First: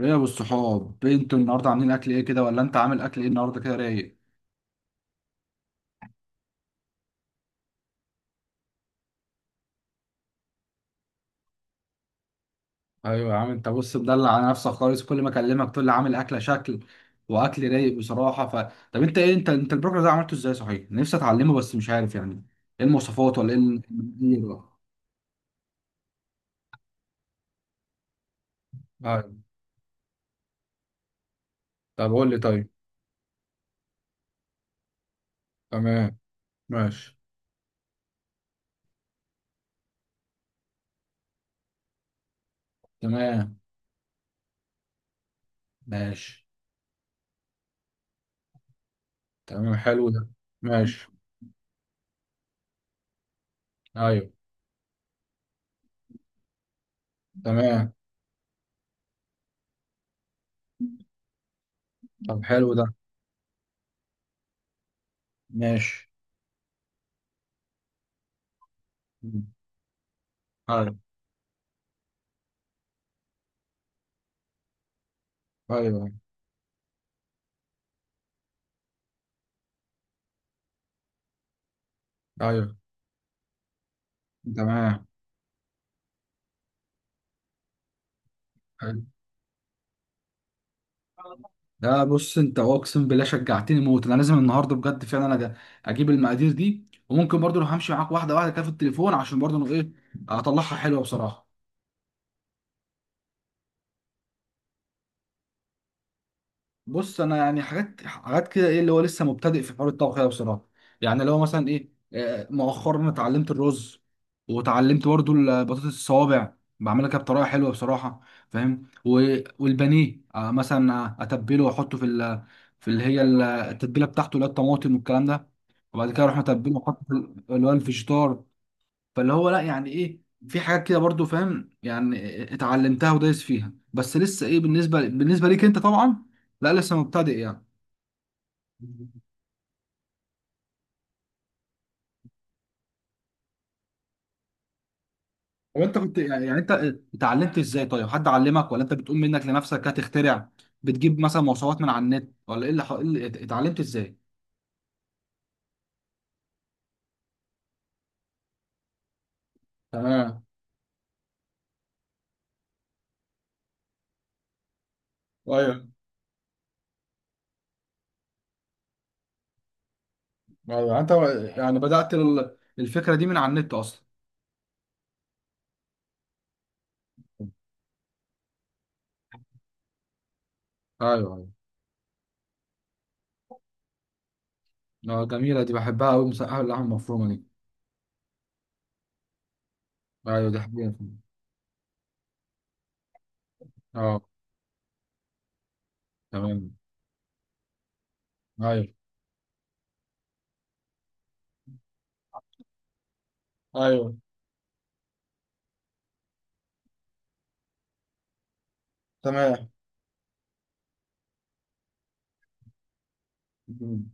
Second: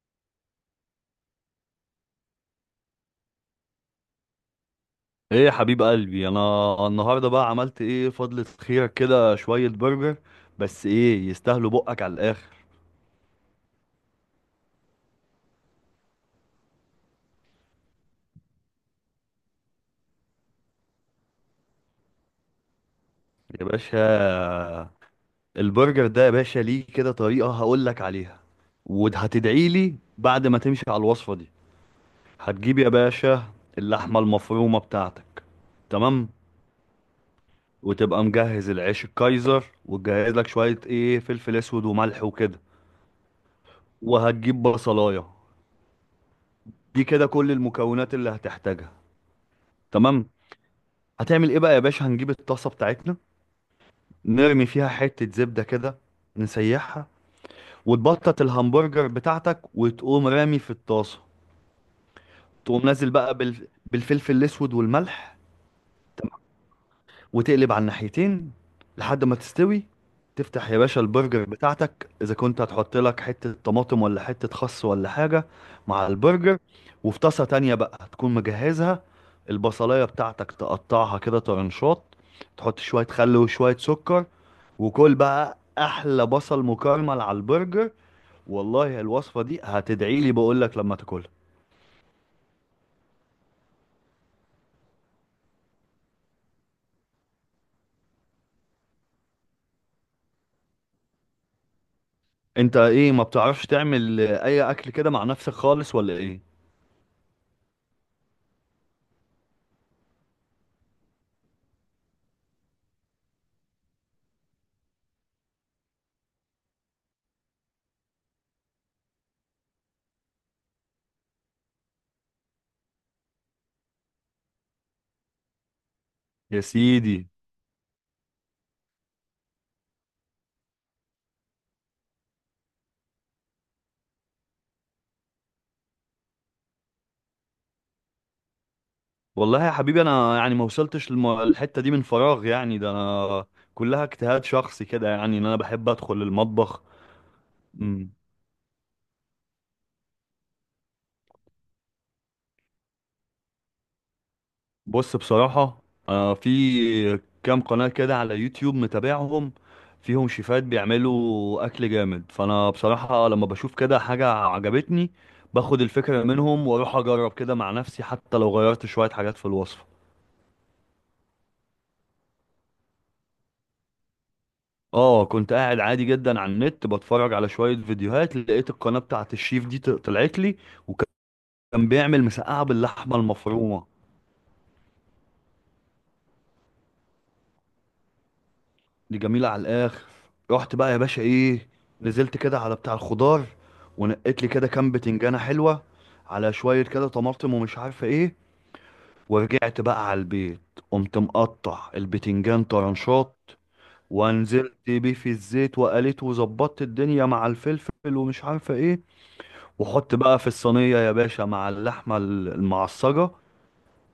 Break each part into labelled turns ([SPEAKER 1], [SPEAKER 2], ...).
[SPEAKER 1] ايه يا ابو الصحاب، إيه انتوا النهارده عاملين اكل ايه كده؟ ولا انت عامل اكل ايه النهارده كده رايق؟
[SPEAKER 2] ايه يا حبيب قلبي، انا النهارده بقى عملت ايه؟ فضلة خيرك كده شوية برجر. بس ايه، يستاهلوا بقك على الاخر.
[SPEAKER 1] ايوه يا عم. انت بص مدلع على نفسك خالص، كل ما اكلمك تقول لي عامل اكله شكل واكل رايق بصراحه. طب انت ايه، انت البروجرام ده عملته ازاي؟ صحيح، نفسي اتعلمه بس مش عارف يعني، ايه المواصفات ولا ايه
[SPEAKER 2] يا
[SPEAKER 1] إيه ال-
[SPEAKER 2] باشا، البرجر ده يا باشا ليه كده طريقة هقول لك عليها
[SPEAKER 1] طيب.
[SPEAKER 2] وهتدعي لي بعد ما تمشي على الوصفة دي.
[SPEAKER 1] طب قول لي. طيب.
[SPEAKER 2] هتجيب يا باشا اللحمة المفرومة بتاعتك.
[SPEAKER 1] تمام.
[SPEAKER 2] تمام.
[SPEAKER 1] ماشي.
[SPEAKER 2] وتبقى مجهز العيش الكايزر وتجهز لك شوية ايه، فلفل اسود وملح وكده.
[SPEAKER 1] تمام.
[SPEAKER 2] وهتجيب بصلاية.
[SPEAKER 1] ماشي.
[SPEAKER 2] دي كده كل المكونات اللي هتحتاجها.
[SPEAKER 1] تمام، حلو ده.
[SPEAKER 2] تمام.
[SPEAKER 1] ماشي.
[SPEAKER 2] هتعمل ايه بقى يا باشا؟ هنجيب الطاسه بتاعتنا،
[SPEAKER 1] ايوه.
[SPEAKER 2] نرمي فيها حته زبده كده، نسيحها،
[SPEAKER 1] تمام.
[SPEAKER 2] وتبطط الهمبرجر بتاعتك وتقوم رامي في الطاسه.
[SPEAKER 1] طب حلو
[SPEAKER 2] تقوم
[SPEAKER 1] ده.
[SPEAKER 2] نازل بقى بالفلفل الاسود والملح.
[SPEAKER 1] ماشي.
[SPEAKER 2] تمام. وتقلب على الناحيتين لحد ما تستوي. تفتح يا
[SPEAKER 1] ايوه.
[SPEAKER 2] باشا البرجر بتاعتك اذا كنت هتحط لك حته طماطم ولا حته خس ولا حاجه مع
[SPEAKER 1] ايوه.
[SPEAKER 2] البرجر. وفي طاسه تانية بقى هتكون مجهزها البصلايه بتاعتك، تقطعها كده طرنشات،
[SPEAKER 1] ايوه.
[SPEAKER 2] تحط شويه خل وشويه سكر.
[SPEAKER 1] تمام.
[SPEAKER 2] وكل بقى احلى بصل مكرمل على البرجر. والله الوصفه دي هتدعي لي بقول لك لما تاكلها.
[SPEAKER 1] لا بص، انت اقسم بالله شجعتني موت، انا لازم النهارده بجد فعلا، انا اجيب المقادير دي. وممكن برضو لو همشي معاك واحده واحده كده في التليفون، عشان برضو انا اطلعها حلوه بصراحه.
[SPEAKER 2] انت ايه، ما بتعرفش تعمل اي اكل كده مع نفسك خالص ولا ايه؟
[SPEAKER 1] بص انا يعني حاجات حاجات كده، ايه اللي هو لسه مبتدئ في حوار الطبخ ده بصراحه. يعني لو مثلا ايه آه، مؤخرا اتعلمت الرز، وتعلمت برضو البطاطس الصوابع، بعملها كده بطريقه حلوه بصراحه، فاهم. والبانيه، مثلا اتبله واحطه في في اللي هي التتبيله بتاعته، اللي هي الطماطم والكلام ده. وبعد كده اروح
[SPEAKER 2] يا
[SPEAKER 1] اتبله واحطه في
[SPEAKER 2] سيدي.
[SPEAKER 1] اللي هو الفيجيتار. فاللي هو لا، يعني ايه، في حاجات كده برضو فاهم، يعني اتعلمتها ودايس فيها، بس لسه ايه بالنسبه ليك انت طبعا، لا لسه مبتدئ يعني.
[SPEAKER 2] والله يا حبيبي انا يعني ما وصلتش للحته دي من فراغ يعني، ده انا كلها اجتهاد شخصي كده يعني، ان انا
[SPEAKER 1] طب
[SPEAKER 2] بحب
[SPEAKER 1] انت
[SPEAKER 2] ادخل
[SPEAKER 1] كنت يعني يعني انت
[SPEAKER 2] المطبخ.
[SPEAKER 1] اتعلمت ازاي طيب؟
[SPEAKER 2] مم.
[SPEAKER 1] حد علمك ولا انت بتقوم منك لنفسك هتخترع؟ بتجيب مثلا مواصفات من على النت ولا ايه اللي إيه اللي اتعلمت ازاي؟
[SPEAKER 2] بص بصراحة، أنا في كام قناة كده على يوتيوب متابعهم، فيهم
[SPEAKER 1] تمام.
[SPEAKER 2] شيفات بيعملوا أكل جامد. فأنا بصراحة لما بشوف كده حاجة عجبتني باخد
[SPEAKER 1] ايوه
[SPEAKER 2] الفكرة منهم وأروح أجرب كده مع نفسي، حتى لو غيرت شوية حاجات في الوصفة.
[SPEAKER 1] يعني انت، يعني بدأت الفكره دي من على النت اصلا؟
[SPEAKER 2] اه، كنت قاعد عادي جدا على النت بتفرج على شوية فيديوهات، لقيت القناة بتاعت الشيف دي طلعت لي،
[SPEAKER 1] ايوه.
[SPEAKER 2] وكان
[SPEAKER 1] ايوه.
[SPEAKER 2] بيعمل مسقعة باللحمة المفرومة.
[SPEAKER 1] اه جميله دي، بحبها قوي مسقعه اللحمه المفرومه دي.
[SPEAKER 2] دي جميلة على الآخر.
[SPEAKER 1] ايوه دي
[SPEAKER 2] رحت بقى يا
[SPEAKER 1] حبيبي.
[SPEAKER 2] باشا إيه، نزلت كده على بتاع الخضار
[SPEAKER 1] اه.
[SPEAKER 2] ونقيت لي كده كام بتنجانة حلوة على
[SPEAKER 1] تمام.
[SPEAKER 2] شوية كده طماطم ومش عارفة إيه،
[SPEAKER 1] ايوه.
[SPEAKER 2] ورجعت بقى على البيت، قمت مقطع البتنجان طرنشات
[SPEAKER 1] ايوه.
[SPEAKER 2] ونزلت بيه في الزيت وقليت وظبطت الدنيا مع الفلفل ومش عارفة إيه،
[SPEAKER 1] تمام.
[SPEAKER 2] وحط بقى في الصينية يا باشا مع اللحمة المعصجة.
[SPEAKER 1] مم.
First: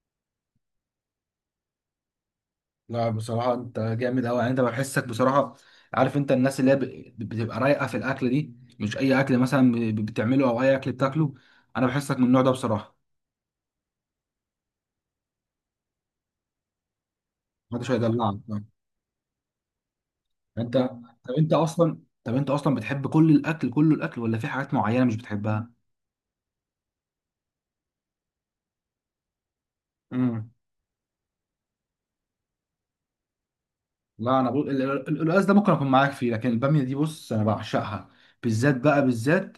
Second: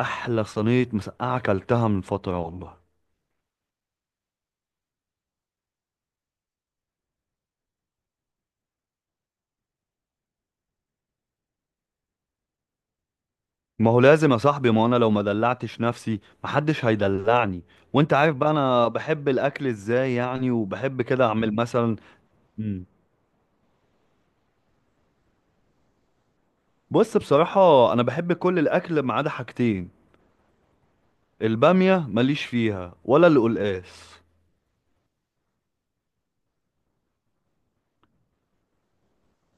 [SPEAKER 2] أحلى صينية مسقعة أكلتها من فترة والله.
[SPEAKER 1] لا بصراحة انت جامد قوي، يعني انت بحسك بصراحة، عارف انت الناس اللي هي بتبقى رايقة في الاكل دي، مش اي اكل مثلا بتعمله او اي اكل بتاكله، انا بحسك من النوع ده بصراحة.
[SPEAKER 2] ما هو لازم يا صاحبي، ما انا لو ما دلعتش نفسي محدش هيدلعني.
[SPEAKER 1] محدش
[SPEAKER 2] وانت عارف
[SPEAKER 1] هيدلعك،
[SPEAKER 2] بقى
[SPEAKER 1] آه.
[SPEAKER 2] انا بحب الاكل ازاي يعني،
[SPEAKER 1] انت
[SPEAKER 2] وبحب كده
[SPEAKER 1] طب انت
[SPEAKER 2] اعمل مثلا.
[SPEAKER 1] اصلا طب انت اصلا
[SPEAKER 2] مم.
[SPEAKER 1] بتحب كل الاكل، كله الاكل، ولا في حاجات معينة مش بتحبها؟
[SPEAKER 2] بص بصراحة، انا بحب كل الاكل ما عدا حاجتين، البامية ماليش فيها ولا القلقاس.
[SPEAKER 1] لا انا بقول القلقاس ده ممكن اكون معاك فيه، لكن الباميه دي بص انا بعشقها، بالذات بقى بالذات.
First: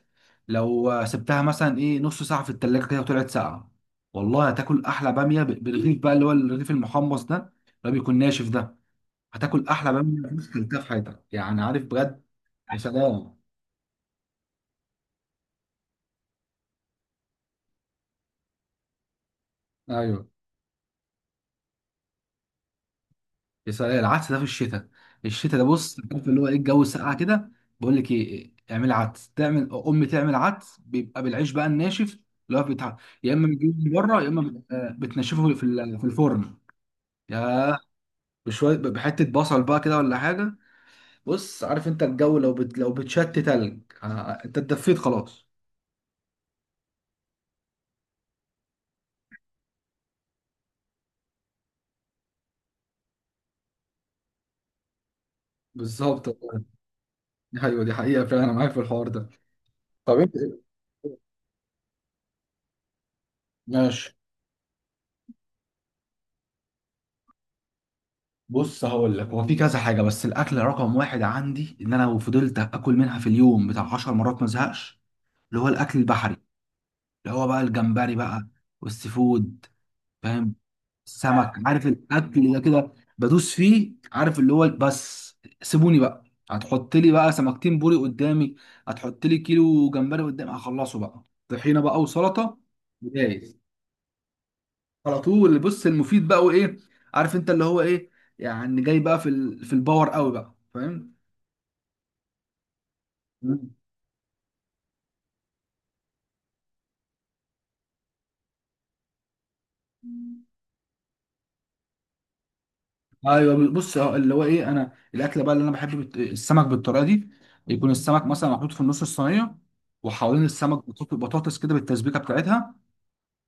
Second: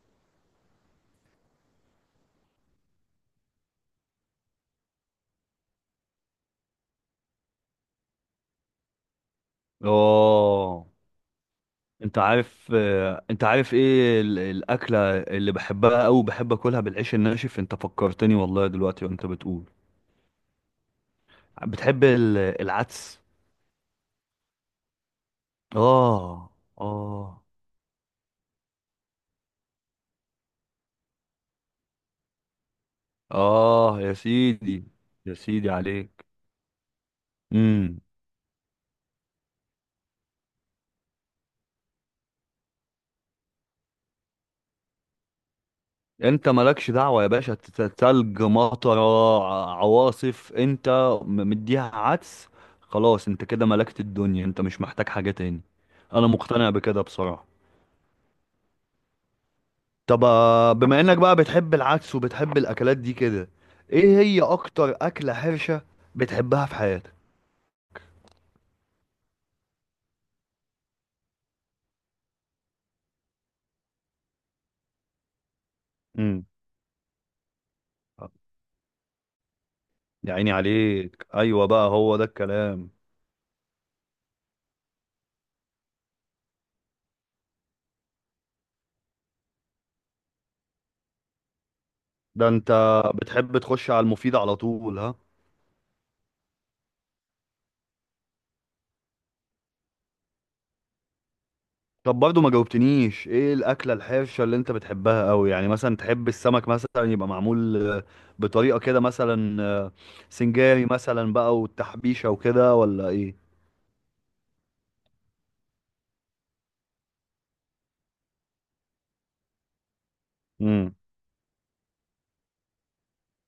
[SPEAKER 1] لو سبتها مثلا نص ساعه في التلاجة كده، وطلعت ساقعه، والله هتاكل احلى باميه بالرغيف بقى، اللي هو الرغيف المحمص ده اللي هو بيكون ناشف ده، هتاكل احلى باميه ممكن كلتها
[SPEAKER 2] اه.
[SPEAKER 1] في حياتك يعني، عارف
[SPEAKER 2] انت
[SPEAKER 1] بجد.
[SPEAKER 2] عارف،
[SPEAKER 1] يا سلام.
[SPEAKER 2] انت عارف ايه الاكلة اللي بحبها اوي؟ بحب اكلها بالعيش الناشف. انت فكرتني والله دلوقتي وانت بتقول.
[SPEAKER 1] ايوه.
[SPEAKER 2] بتحب العدس؟
[SPEAKER 1] العدس ده في الشتاء. الشتاء ده بص، عارف اللي هو
[SPEAKER 2] اه.
[SPEAKER 1] ايه، الجو ساقع
[SPEAKER 2] اه.
[SPEAKER 1] كده. بقول لك ايه، اعمل عدس، تعمل امي تعمل عدس، بيبقى بالعيش بقى الناشف، اللي هو بتاع، يا اما بتجيبه من
[SPEAKER 2] اه. يا
[SPEAKER 1] بره، يا اما
[SPEAKER 2] سيدي. يا
[SPEAKER 1] بتنشفه في
[SPEAKER 2] سيدي
[SPEAKER 1] في
[SPEAKER 2] عليك.
[SPEAKER 1] الفرن. يا
[SPEAKER 2] امم.
[SPEAKER 1] بشويه بحته بصل بقى كده، ولا حاجه. بص، عارف انت الجو لو بتشت تلج، انت اتدفيت خلاص.
[SPEAKER 2] انت مالكش دعوة يا باشا، تلج مطر عواصف، انت مديها عدس خلاص. انت كده ملكت الدنيا، انت مش محتاج حاجة تاني. انا
[SPEAKER 1] بالظبط.
[SPEAKER 2] مقتنع بكده بصراحة.
[SPEAKER 1] ايوه دي حقيقه فعلا، انا معاك في الحوار ده. طب
[SPEAKER 2] طب
[SPEAKER 1] انت إيه؟
[SPEAKER 2] بما انك بقى بتحب العدس وبتحب الاكلات دي كده،
[SPEAKER 1] ماشي.
[SPEAKER 2] ايه هي اكتر اكلة حرشة بتحبها في حياتك؟
[SPEAKER 1] بص هقول لك، هو في كذا حاجه، بس الاكل رقم واحد عندي ان انا لو فضلت اكل منها في اليوم بتاع 10 مرات ما ازهقش، اللي هو الاكل البحري،
[SPEAKER 2] امم.
[SPEAKER 1] اللي هو بقى الجمبري بقى والسي فود،
[SPEAKER 2] يا عيني
[SPEAKER 1] فاهم.
[SPEAKER 2] عليك،
[SPEAKER 1] السمك،
[SPEAKER 2] ايوه
[SPEAKER 1] عارف
[SPEAKER 2] بقى، هو ده
[SPEAKER 1] الاكل ده
[SPEAKER 2] الكلام.
[SPEAKER 1] كده بدوس فيه، عارف اللي هو بس سيبوني بقى، هتحط لي بقى سمكتين بوري قدامي، هتحط لي كيلو جمبري قدامي، هخلصه بقى طحينه بقى
[SPEAKER 2] ده
[SPEAKER 1] وسلطه،
[SPEAKER 2] انت بتحب
[SPEAKER 1] جاهز.
[SPEAKER 2] تخش على المفيد على طول ها.
[SPEAKER 1] على طول. بص المفيد بقى وايه، عارف انت اللي هو ايه، يعني جاي بقى في الباور قوي بقى، فاهم.
[SPEAKER 2] طب برضو ما جاوبتنيش، ايه
[SPEAKER 1] مم.
[SPEAKER 2] الاكله الحرشه اللي انت بتحبها قوي يعني؟ مثلا تحب السمك مثلا يبقى معمول بطريقه كده مثلا، سنجاري مثلا بقى والتحبيشه وكده، ولا ايه؟
[SPEAKER 1] ايوه بص، هو اللي هو ايه، انا الاكله بقى اللي انا بحب السمك بالطريقه دي، يكون السمك مثلا محطوط في النص الصينيه، وحوالين السمك
[SPEAKER 2] امم.
[SPEAKER 1] بطاطس كده بالتسبيكه بتاعتها،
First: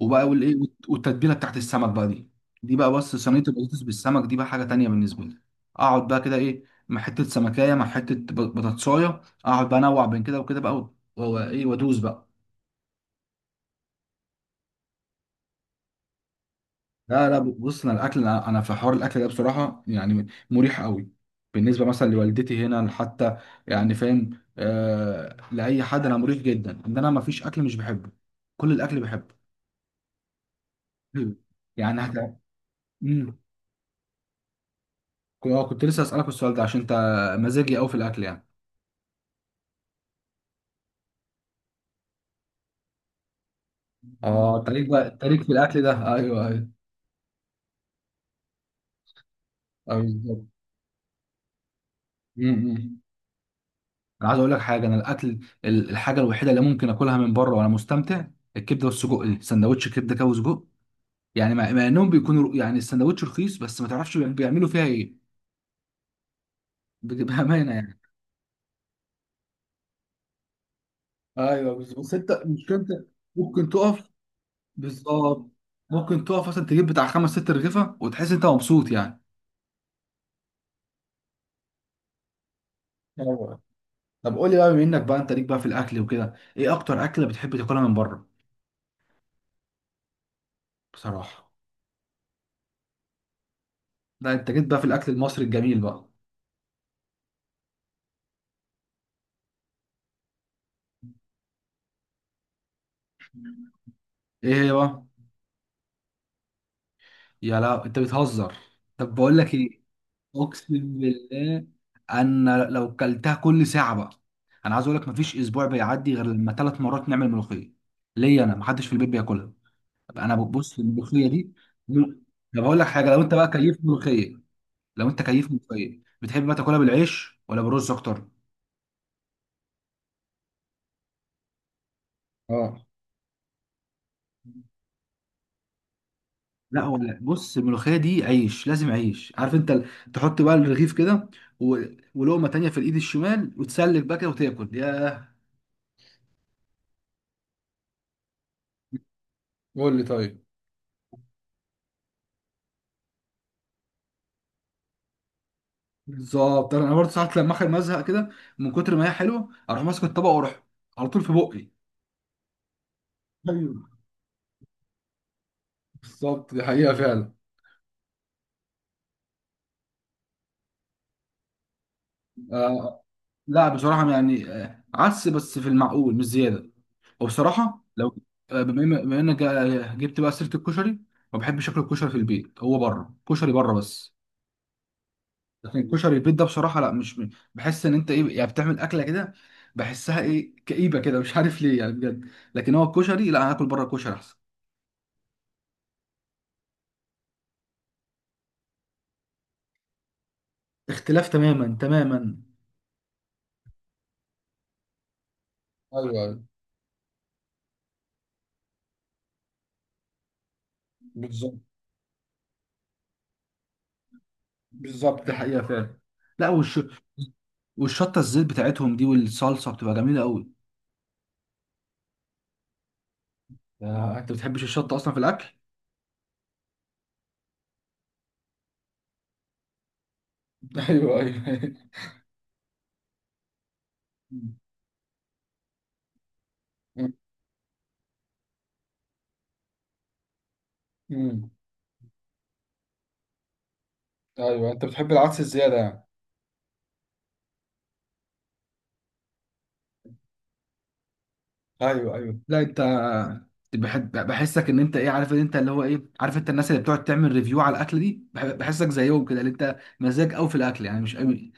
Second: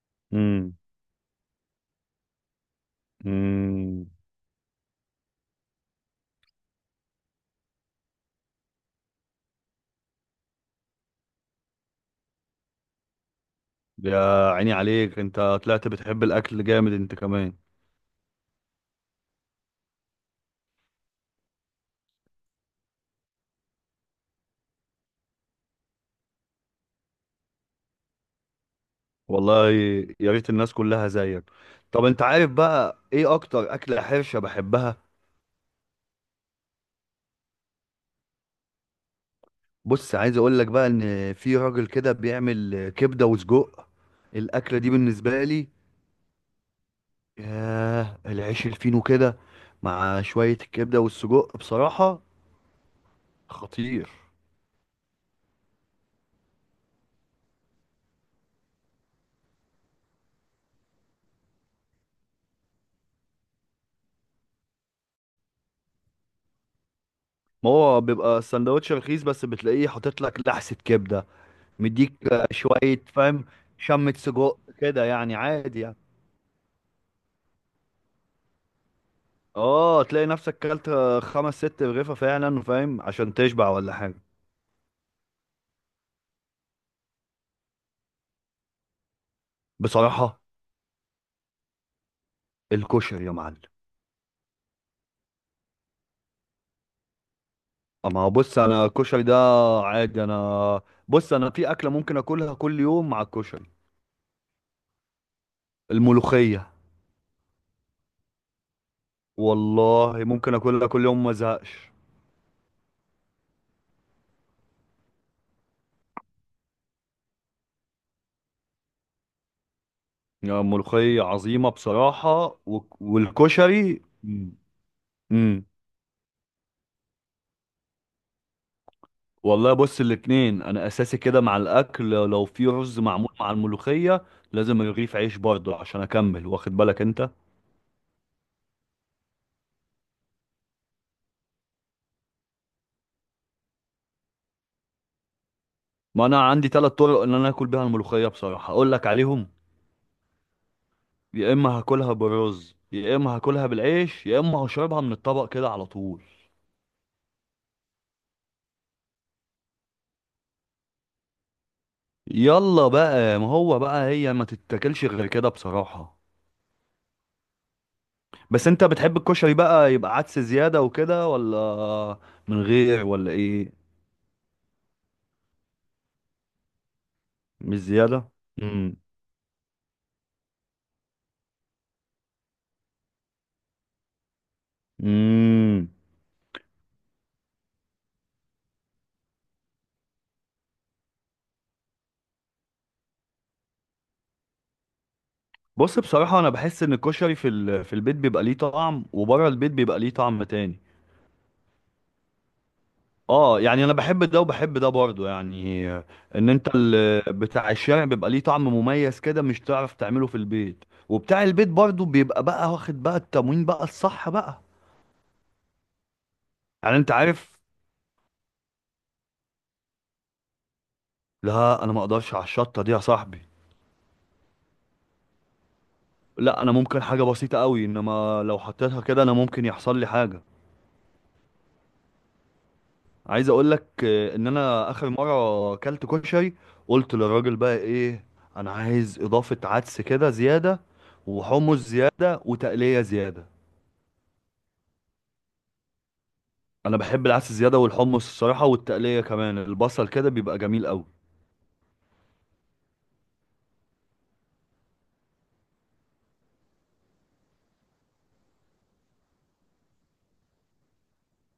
[SPEAKER 1] وبقى
[SPEAKER 2] امم.
[SPEAKER 1] والتتبيله بتاعت السمك بقى دي، دي بقى بص، صينيه البطاطس
[SPEAKER 2] امم.
[SPEAKER 1] بالسمك دي بقى حاجه تانيه بالنسبه لي. اقعد بقى كده مع حته سمكايه، مع حته بطاطسايه، اقعد بقى انوع بين كده وكده بقى، و- وايه وادوس بقى.
[SPEAKER 2] يا عيني عليك، انت طلعت بتحب الاكل جامد انت
[SPEAKER 1] لا لا
[SPEAKER 2] كمان.
[SPEAKER 1] بص، انا الاكل انا أنا في حوار الاكل ده بصراحه يعني مريح قوي، بالنسبه مثلا لوالدتي هنا حتى، يعني فاهم، لاي حد انا مريح جدا ان انا ما فيش اكل مش بحبه، كل الاكل بحبه.
[SPEAKER 2] والله يا ريت الناس كلها
[SPEAKER 1] مم.
[SPEAKER 2] زيك.
[SPEAKER 1] يعني
[SPEAKER 2] طب انت
[SPEAKER 1] حتى
[SPEAKER 2] عارف بقى ايه
[SPEAKER 1] امم
[SPEAKER 2] اكتر اكله حرشه بحبها؟
[SPEAKER 1] كنت لسه اسالك السؤال ده عشان انت مزاجي قوي في الاكل يعني.
[SPEAKER 2] بص عايز اقول لك بقى، ان في راجل كده بيعمل كبده وسجق.
[SPEAKER 1] اه
[SPEAKER 2] الاكله
[SPEAKER 1] التاريخ
[SPEAKER 2] دي
[SPEAKER 1] بقى، التاريخ
[SPEAKER 2] بالنسبه
[SPEAKER 1] في
[SPEAKER 2] لي،
[SPEAKER 1] الاكل ده ايوه ايوه.
[SPEAKER 2] ياه، العيش الفينو كده
[SPEAKER 1] ايوه
[SPEAKER 2] مع
[SPEAKER 1] بالظبط.
[SPEAKER 2] شوية الكبدة والسجق بصراحة،
[SPEAKER 1] أمم، أمم.
[SPEAKER 2] خطير.
[SPEAKER 1] انا عايز اقول لك حاجه، انا الاكل، الحاجه الوحيده اللي ممكن اكلها من بره وانا مستمتع، الكبده والسجق دي، سندوتش كبده كده وسجق، يعني مع انهم بيكونوا يعني السندوتش رخيص، بس ما تعرفش بيعملوا فيها ايه،
[SPEAKER 2] ما
[SPEAKER 1] بامانه يعني.
[SPEAKER 2] هو بيبقى سندوتش رخيص بس بتلاقيه حاطط لك لحسة كبدة،
[SPEAKER 1] ايوه بس
[SPEAKER 2] مديك
[SPEAKER 1] بس انت مش انت،
[SPEAKER 2] شوية فاهم،
[SPEAKER 1] ممكن تقف.
[SPEAKER 2] شمة سجق كده يعني،
[SPEAKER 1] بالظبط.
[SPEAKER 2] عادي يعني.
[SPEAKER 1] ممكن تقف مثلا تجيب بتاع خمس ست رغيفه وتحس انت مبسوط يعني.
[SPEAKER 2] اه، تلاقي نفسك كلت 5 6 رغيفة فعلا فاهم، عشان
[SPEAKER 1] ايوه.
[SPEAKER 2] تشبع ولا حاجة.
[SPEAKER 1] طب قول لي بقى، بما انك بقى انت ليك بقى في الاكل وكده، ايه اكتر اكله بتحب تاكلها من بره؟
[SPEAKER 2] بصراحة،
[SPEAKER 1] بصراحه.
[SPEAKER 2] الكشري يا معلم.
[SPEAKER 1] لا انت جيت بقى في الاكل المصري الجميل بقى.
[SPEAKER 2] اما بص، انا الكشري ده عادي انا. بص انا في اكلة ممكن اكلها كل يوم مع الكشري،
[SPEAKER 1] ايه هي بقى؟
[SPEAKER 2] الملوخية.
[SPEAKER 1] لا انت بتهزر. طب بقول لك ايه،
[SPEAKER 2] والله ممكن
[SPEAKER 1] اقسم
[SPEAKER 2] اكلها كل يوم ما
[SPEAKER 1] بالله
[SPEAKER 2] ازهقش.
[SPEAKER 1] انا لو كلتها كل ساعه بقى، انا عايز اقول لك مفيش اسبوع بيعدي غير لما 3 مرات نعمل ملوخيه، ليا انا، محدش في البيت بياكلها، انا
[SPEAKER 2] يعني
[SPEAKER 1] ببص
[SPEAKER 2] ملوخية
[SPEAKER 1] الملوخيه دي.
[SPEAKER 2] عظيمة
[SPEAKER 1] طب
[SPEAKER 2] بصراحة
[SPEAKER 1] هقول
[SPEAKER 2] و...
[SPEAKER 1] لك حاجه،
[SPEAKER 2] والكشري
[SPEAKER 1] لو انت كيف
[SPEAKER 2] امم.
[SPEAKER 1] ملوخيه، بتحب بقى تاكلها بالعيش ولا بالرز اكتر؟
[SPEAKER 2] والله بص، الاتنين انا اساسي كده مع الاكل. لو في
[SPEAKER 1] اه.
[SPEAKER 2] رز معمول مع الملوخية لازم رغيف عيش برضه عشان اكمل، واخد
[SPEAKER 1] لا
[SPEAKER 2] بالك
[SPEAKER 1] ولا
[SPEAKER 2] انت.
[SPEAKER 1] بص، الملوخيه دي عيش لازم عيش، عارف انت تحط بقى الرغيف كده، و... ولقمه تانية في الايد الشمال، وتسلك بقى كده وتاكل. ياه.
[SPEAKER 2] ما انا عندي 3 طرق ان انا اكل بيها الملوخية بصراحة، اقول لك عليهم.
[SPEAKER 1] قول لي طيب.
[SPEAKER 2] يا اما هاكلها بالرز، يا اما هاكلها بالعيش، يا اما هشربها من الطبق كده على طول.
[SPEAKER 1] بالظبط، انا برضه ساعات لما اخر مزهق كده، من كتر ما هي حلوه اروح ماسك الطبق واروح على طول في بقي.
[SPEAKER 2] يلا بقى، ما
[SPEAKER 1] ايوه.
[SPEAKER 2] هو بقى هي ما تتاكلش غير كده بصراحة.
[SPEAKER 1] بالظبط دي حقيقه فعلا.
[SPEAKER 2] بس انت بتحب الكشري بقى يبقى عدس زيادة وكده، ولا من
[SPEAKER 1] آه.
[SPEAKER 2] غير، ولا
[SPEAKER 1] لا
[SPEAKER 2] ايه؟
[SPEAKER 1] بصراحه يعني عدس بس في المعقول مش زياده،
[SPEAKER 2] مش
[SPEAKER 1] وبصراحه لو
[SPEAKER 2] زيادة. امم.
[SPEAKER 1] بما انك جبت بقى سيره الكشري، ما بحبش اكل الكشري في البيت، هو بره كشري بره بس، لكن
[SPEAKER 2] امم.
[SPEAKER 1] الكشري البيت ده بصراحه لا مش بحس ان انت ايه، يعني بتعمل اكله كده، بحسها ايه كئيبه كده مش عارف ليه يعني بجد، لكن هو الكشري لا، انا اكل بره الكشري احسن.
[SPEAKER 2] بص بصراحة، انا بحس ان الكشري في البيت بيبقى ليه طعم، وبره البيت بيبقى ليه طعم تاني.
[SPEAKER 1] اختلاف تماما تماما.
[SPEAKER 2] اه، يعني انا بحب ده وبحب ده برضه يعني.
[SPEAKER 1] ايوه ايوه
[SPEAKER 2] ان انت بتاع الشارع بيبقى ليه طعم مميز كده مش تعرف تعمله في البيت، وبتاع
[SPEAKER 1] بالظبط.
[SPEAKER 2] البيت برضه بيبقى بقى واخد بقى التموين بقى الصح بقى.
[SPEAKER 1] بالظبط دي حقيقة فعلا. لا
[SPEAKER 2] يعني انت عارف.
[SPEAKER 1] والشطة الزيت بتاعتهم دي والصلصة بتبقى جميلة قوي.
[SPEAKER 2] لا انا ما اقدرش على الشطة دي يا صاحبي.
[SPEAKER 1] انت بتحبش الشطة اصلا في الاكل.
[SPEAKER 2] لا انا ممكن حاجه بسيطه قوي، انما لو حطيتها كده انا ممكن يحصل لي حاجه.
[SPEAKER 1] ايوه ايوه.
[SPEAKER 2] عايز اقول لك ان انا اخر مره اكلت كشري
[SPEAKER 1] مم.
[SPEAKER 2] قلت للراجل بقى ايه، انا عايز اضافه عدس كده زياده
[SPEAKER 1] امم
[SPEAKER 2] وحمص زياده وتقليه زياده.
[SPEAKER 1] ايوه انت بتحب العدس الزياده يعني.
[SPEAKER 2] انا بحب العدس زياده والحمص الصراحه والتقليه كمان البصل كده بيبقى جميل قوي.
[SPEAKER 1] ايوه ايوه. لا انت بحسك ان انت ايه، عارف ان انت اللي هو ايه، عارف انت الناس اللي بتقعد تعمل ريفيو على الاكل دي، بحسك زيهم كده، اللي انت مزاج قوي في الاكل يعني مش قوي.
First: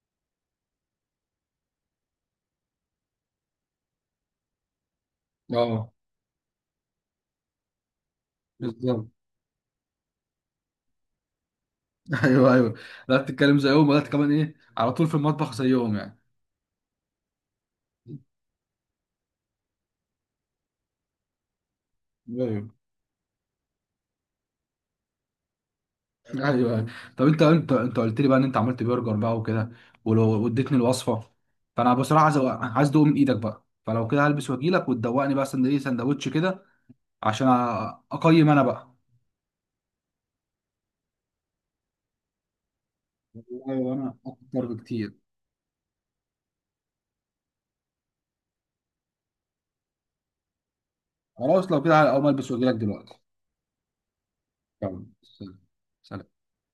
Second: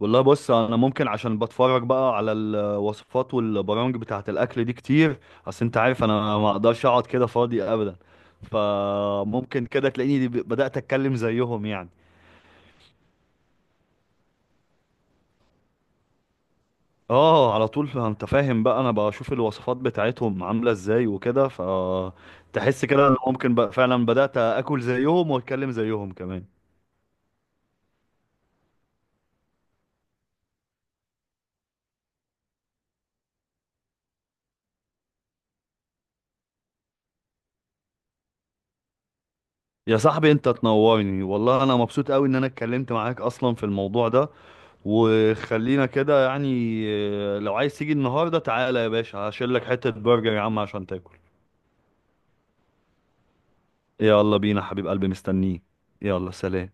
[SPEAKER 2] والله بص، انا ممكن عشان بتفرج بقى على الوصفات والبرامج بتاعه الاكل دي كتير. اصل انت
[SPEAKER 1] اه
[SPEAKER 2] عارف انا ما اقدرش اقعد كده فاضي ابدا،
[SPEAKER 1] بالظبط.
[SPEAKER 2] فممكن كده تلاقيني بدات اتكلم زيهم يعني.
[SPEAKER 1] ايوه ايوه. لا بتتكلم زيهم، ولا كمان ايه، على طول في المطبخ زيهم يعني.
[SPEAKER 2] اه، على طول، انت فاهم بقى، انا بشوف الوصفات بتاعتهم عامله ازاي وكده،
[SPEAKER 1] ايوه
[SPEAKER 2] فتحس كده ان ممكن بقى فعلا بدات اكل زيهم واتكلم زيهم
[SPEAKER 1] ايوه.
[SPEAKER 2] كمان.
[SPEAKER 1] أيوة. طب انت، انت قلت لي بقى ان انت عملت برجر بقى وكده، ولو واديتني الوصفه، فانا بصراحه عايز عايز ادوق من ايدك بقى، فلو كده هلبس واجيلك وتدوقني بقى سندوتش سندوتش كده، عشان اقيم انا بقى.
[SPEAKER 2] يا صاحبي انت تنورني والله، انا مبسوط قوي ان انا اتكلمت معاك اصلا في
[SPEAKER 1] ايوه
[SPEAKER 2] الموضوع
[SPEAKER 1] انا
[SPEAKER 2] ده.
[SPEAKER 1] اكتر بكتير.
[SPEAKER 2] وخلينا كده يعني، لو عايز تيجي النهارده تعالى يا باشا هشيل لك حتة برجر يا عم عشان تاكل.
[SPEAKER 1] خلاص لو كده اقوم البس واجيلك دلوقتي.
[SPEAKER 2] يلا بينا حبيب
[SPEAKER 1] يلا.
[SPEAKER 2] قلبي مستنيك.
[SPEAKER 1] سلام.
[SPEAKER 2] يلا سلام.